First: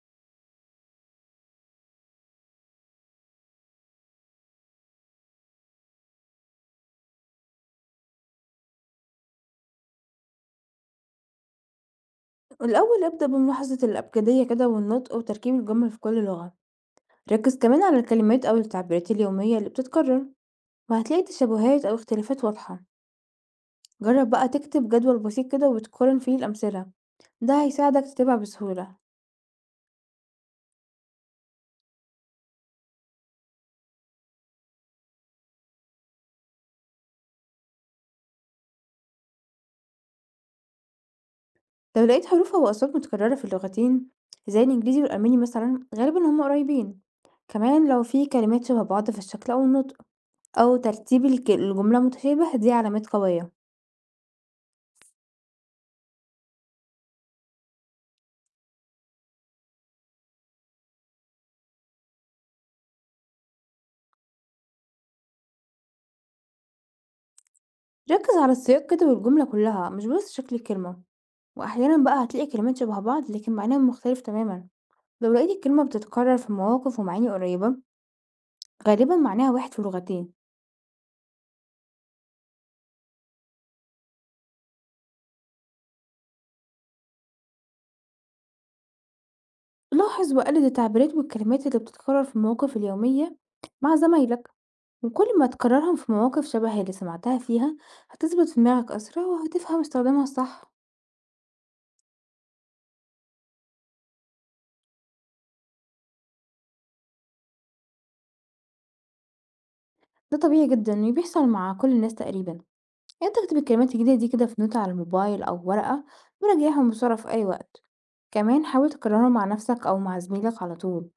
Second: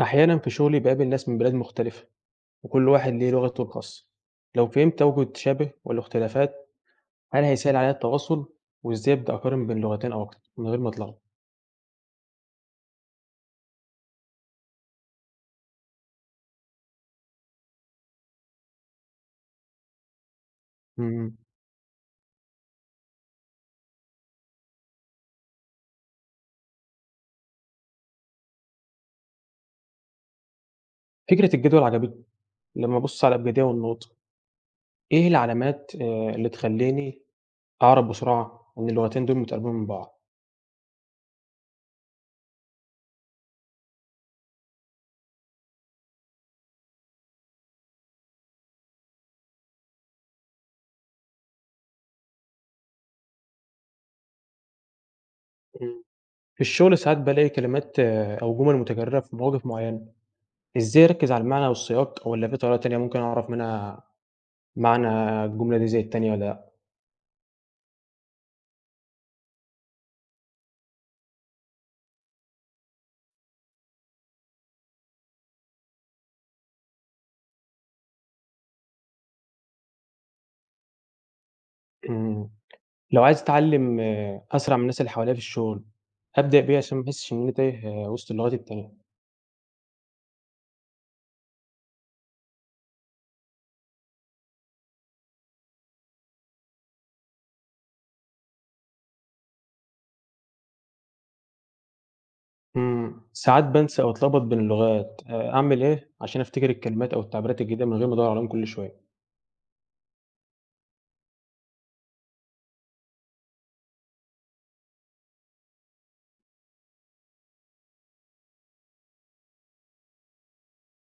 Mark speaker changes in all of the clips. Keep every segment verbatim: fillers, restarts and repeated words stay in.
Speaker 1: أحيانا في شغلي بقابل ناس من بلاد مختلفة، وكل واحد ليه لغته الخاصة. لو فهمت أوجه التشابه والاختلافات، هل هيسهل عليا التواصل وإزاي أبدأ أقارن بين لغتين أو أكتر من غير ما أتلخبط؟
Speaker 2: الأول ابدأ بملاحظة الأبجدية كده والنطق وتركيب الجمل في كل لغة. ركز كمان على الكلمات أو التعبيرات اليومية اللي بتتكرر وهتلاقي
Speaker 1: مم.
Speaker 2: تشابهات أو اختلافات واضحة. جرب بقى تكتب جدول بسيط كده وتقارن فيه الأمثلة، ده هيساعدك تتابع بسهولة.
Speaker 1: فكرة الجدول عجبتني. لما أبص على الأبجدية والنطق، إيه العلامات آه، اللي تخليني أعرف بسرعة إن اللغتين دول متقاربين من بعض؟
Speaker 2: لو لقيت حروف أو أصوات متكررة في اللغتين زي الإنجليزي والألماني مثلا غالبا هما قريبين. كمان لو في كلمات شبه بعض في الشكل أو النطق أو ترتيب الك- الجملة متشابه، دي علامات قوية.
Speaker 1: مم. في الشغل ساعات بلاقي كلمات آه، أو جمل متكررة في مواقف معينة. إزاي أركز على المعنى والسياق، ولا في طريقة تانية ممكن أعرف منها معنى الجملة دي زي التانية ولا لأ؟
Speaker 2: ركز على السياق كده والجملة كلها مش بس شكل الكلمة، وأحيانًا بقى هتلاقي كلمات شبه بعض لكن معناها مختلف تمامًا، لو لقيت الكلمة بتتكرر في مواقف ومعاني قريبة غالبًا معناها واحد في اللغتين.
Speaker 1: مم. لو عايز أتعلّم آه، أسرع من الناس اللي حواليّا في الشغل، أبدأ بإيه عشان ما أحسّش إن أنا تايه آه، وسط اللغات التانية؟
Speaker 2: لاحظ وقلد التعبيرات والكلمات اللي بتتكرر في المواقف اليومية مع زمايلك، وكل ما تكررهم في مواقف شبه اللي سمعتها فيها هتثبت في دماغك أسرع وهتفهم استخدامها الصح.
Speaker 1: إمم، ساعات بانسى أو أتلخبط بين اللغات، آآ أعمل إيه عشان أفتكر الكلمات أو التعبيرات الجديدة من غير ما أدوّر عليهم كل شوية؟
Speaker 2: ده طبيعي جدًا وبيحصل مع كل الناس تقريبًا، يعني أنت اكتب الكلمات الجديدة دي كده في نوتة على الموبايل أو ورقة وراجعهم بسرعة في أي وقت، كمان حاول تكررها مع نفسك أو مع زميلك على طول.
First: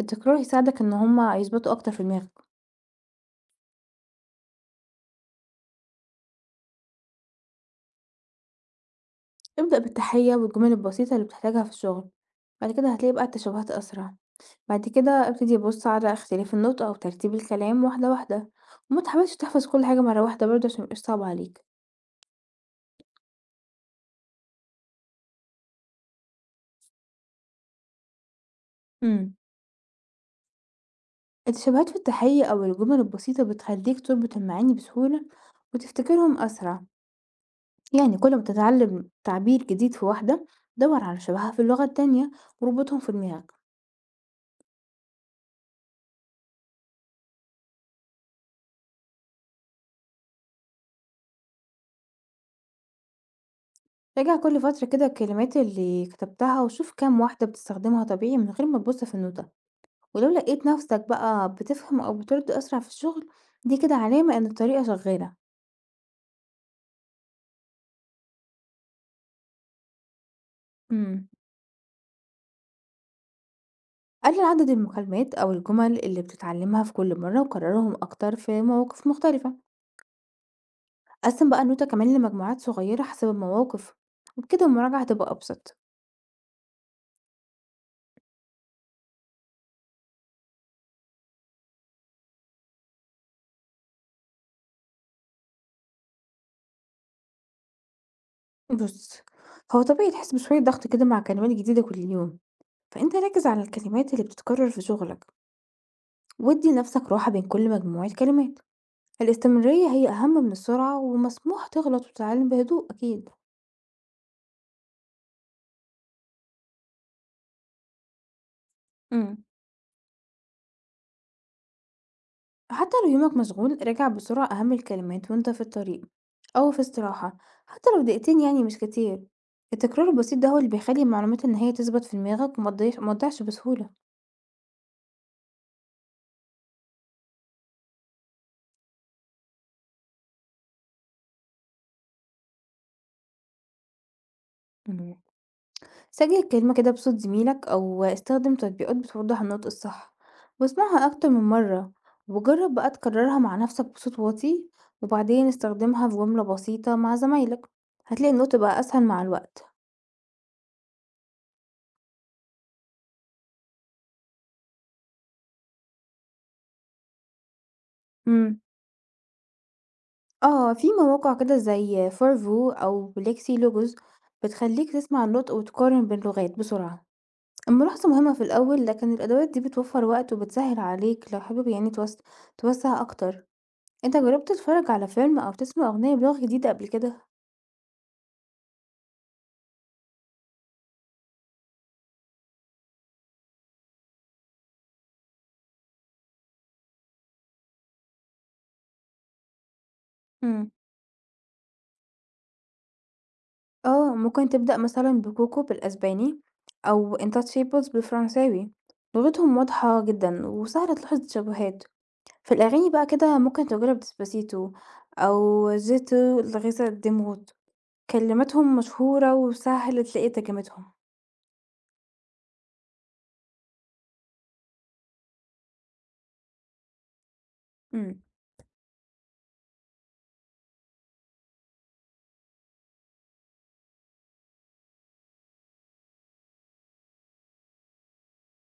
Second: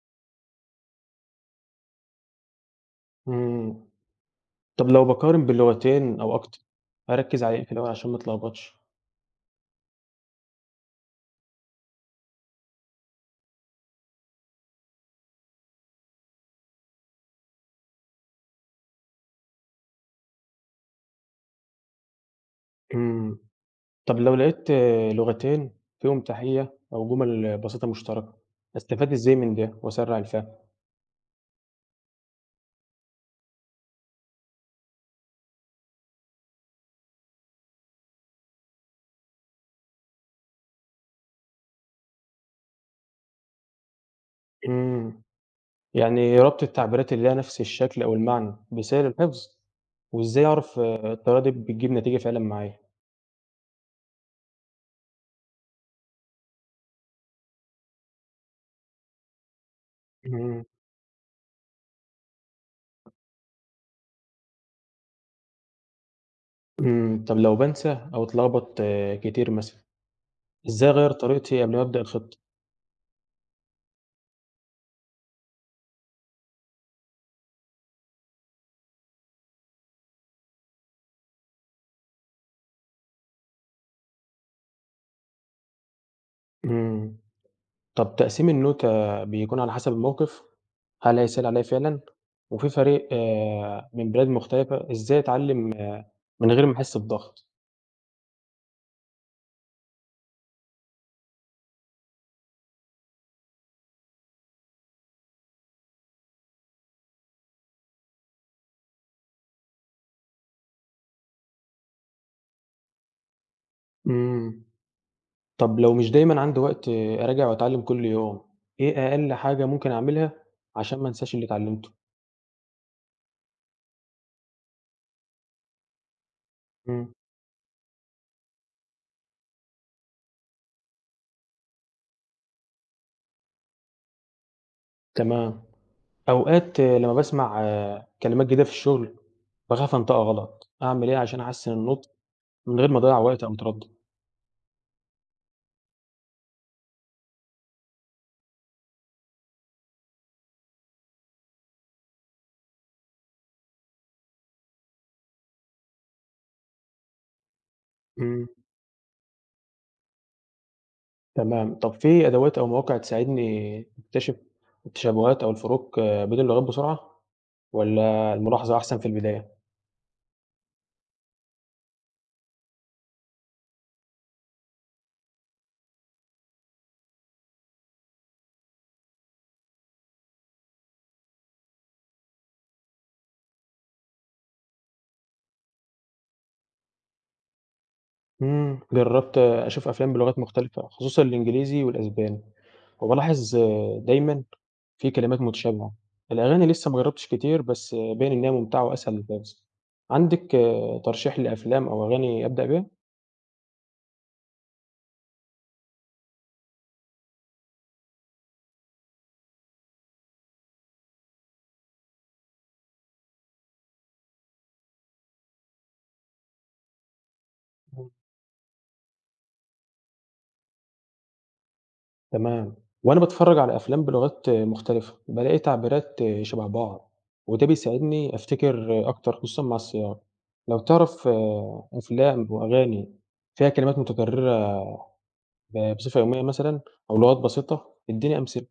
Speaker 2: التكرار يساعدك إن هما يثبتوا أكتر في دماغك.
Speaker 1: إمم، طب لو باقارن بين لغتين أو أكتر، أركّز على إيه في الأول عشان ما أتلخبطش؟
Speaker 2: ابدأ بالتحية والجمل البسيطة اللي بتحتاجها في الشغل، بعد كده هتلاقي بقى التشابهات أسرع، بعد كده ابتدي بص على اختلاف النطق أو ترتيب الكلام واحدة واحدة، وما تحاولش تحفظ كل حاجة مرة واحدة برضه عشان ميبقاش صعب عليك.
Speaker 1: إمم، طب لو لقيت آه، لغتين فيهم تحية أو جُمل بسيطة مشتركة، أستفاد
Speaker 2: امم
Speaker 1: إزاي من ده وأسرّع الفهم؟
Speaker 2: التشابهات في التحية أو الجمل البسيطة بتخليك تربط المعاني بسهولة وتفتكرهم أسرع. يعني كل ما تتعلم تعبير جديد في واحدة دور على شبهها في اللغة التانية وربطهم في دماغك.
Speaker 1: إمم. يعني ربط التعبيرات اللي ليها نفس الشكل أو المعنى بيسهل الحفظ. وإزاي أعرف آه، الطريقة دي بتجيب نتيجة فعلا معايا؟
Speaker 2: راجع كل فترة كده الكلمات اللي كتبتها وشوف كام واحدة بتستخدمها طبيعي من غير ما تبص في النوتة، ولو
Speaker 1: مم.
Speaker 2: لقيت نفسك بقى بتفهم أو بترد أسرع في الشغل دي كده علامة إن الطريقة شغالة.
Speaker 1: مم. طب لو بنسى أو اتلخبط آه، كتير مثلا، إزاي أغير
Speaker 2: امم
Speaker 1: طريقتي قبل ما أبدأ الخطة؟
Speaker 2: قلل عدد المكالمات أو الجمل اللي بتتعلمها في كل مرة وكررهم أكتر في مواقف مختلفة. قسم بقى النوتة كمان لمجموعات صغيرة حسب المواقف وبكده المراجعة هتبقى أبسط.
Speaker 1: مم. طب تقسيم النوتة بيكون على حسب الموقف، هل هيسهل عليا فعلا؟ وفي فريق آه، من بلاد مختلفة، إزاي أتعلم من غير ما أحس بضغط؟
Speaker 2: بص، هو طبيعي تحس بشوية ضغط كده مع كلمات جديدة كل يوم، فأنت ركز على الكلمات اللي بتتكرر في شغلك وادي نفسك راحة بين كل مجموعة كلمات. الاستمرارية هي أهم من السرعة ومسموح تغلط وتتعلم بهدوء أكيد.
Speaker 1: مم. طب لو مش دايمًا عندي وقت أراجع وأتعلم كل يوم، إيه أقل
Speaker 2: امم
Speaker 1: حاجة ممكن أعملها عشان ما أنساش اللي اتعلمته؟
Speaker 2: حتى لو يومك مشغول راجع بسرعة أهم الكلمات وانت في الطريق أو في
Speaker 1: إمم،
Speaker 2: استراحة، حتى لو دقيقتين يعني مش كتير. التكرار البسيط ده هو اللي بيخلي المعلومات النهائية تثبت في دماغك وما تضيعش ما تضيعش بسهولة.
Speaker 1: تمام. أوقات آه، لمّا باسمع كلمات جديدة في الشغل باخاف أنطقها غلط، أعمل إيه عشان أحسّن النطق من غير ما أضيّع وقت أو أتردد؟
Speaker 2: سجل الكلمة كده بصوت زميلك أو استخدم تطبيقات بتوضح النطق الصح واسمعها أكتر من مرة، وجرب بقى تكررها مع نفسك بصوت واطي وبعدين استخدمها في جملة بسيطة مع زمايلك، هتلاقي
Speaker 1: إمم،
Speaker 2: النطق بقى أسهل مع الوقت.
Speaker 1: تمام. طب في أدوات أو مواقع تساعدني أكتشف التشابهات أو الفروق آه، بين اللغات بسرعة، والّا
Speaker 2: مم.
Speaker 1: الملاحظة أحسن في البداية؟
Speaker 2: اه، في مواقع كده زي فورفو أو بليكسي لوجوز بتخليك تسمع النطق وتقارن بين لغات بسرعة. الملاحظة مهمة في الأول لكن الأدوات دي بتوفر وقت وبتسهل عليك لو حابب يعني توس- توسع أكتر. أنت جربت تتفرج على فيلم أو تسمع أغنية بلغة جديدة قبل كده؟
Speaker 1: إمم، جرّبت آه، أشوف أفلام بلغات مختلفة خصوصًا الإنجليزي والأسباني. وبالاحظ دايمًا في كلمات متشابهة. الأغاني لسه ما جرّبتش كتير، بس آه، باين إن هي ممتعة وأسهل للحفظ. عندِك
Speaker 2: مم.
Speaker 1: آه، ترشيح لأفلام أو أغاني أبدأ بيها؟
Speaker 2: اه، ممكن تبدأ مثلا بكوكو بالأسباني أو انتاتشيبلز بالفرنساوي، لغتهم واضحة جدا وسهل تلاحظ التشابهات. في الأغاني بقى كده ممكن تجرب ديسباسيتو أو زيتو لغيسة ديموت، كلماتهم مشهورة وسهل تلاقي ترجمتهم.
Speaker 1: تمام. وأنا باتفرّج على أفلام بلغات آه، مختلفة، بالاقي تعبيرات آه، شبه بعض، وده
Speaker 2: مم.
Speaker 1: بيساعدني أفتكر آه، أكتر خصوصًا مع السياق. لو تعرف آه، أفلام وأغاني فيها كلمات متكررة ب بصفة يومية مثلًا، أو لغات بسيطة، ادّيني أمثلة.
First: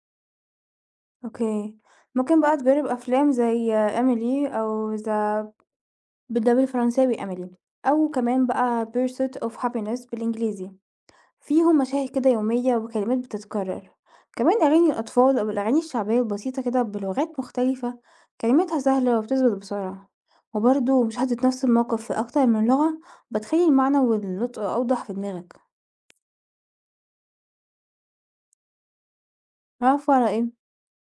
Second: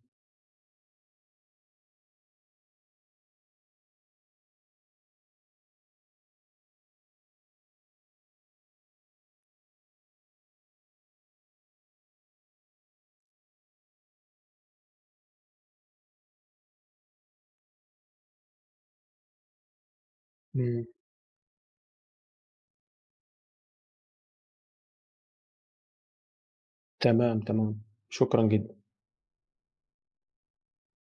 Speaker 2: اوكي، ممكن بقى تجرب أفلام زي إيميلي أو ذا بالدبل الفرنساوي إيميلي، أو كمان بقى Pursuit of Happiness بالإنجليزي، فيهم مشاهد كده يومية وكلمات بتتكرر. كمان أغاني الأطفال أو الأغاني الشعبية البسيطة كده بلغات مختلفة كلماتها سهلة وبتثبت بسرعة.
Speaker 1: إمم،
Speaker 2: وبرضه مشاهدة نفس الموقف في أكتر من لغة بتخلي المعنى والنطق أوضح في دماغك.
Speaker 1: تمام، تمام، شكرًا جدًا.
Speaker 2: عارفة ولا إيه؟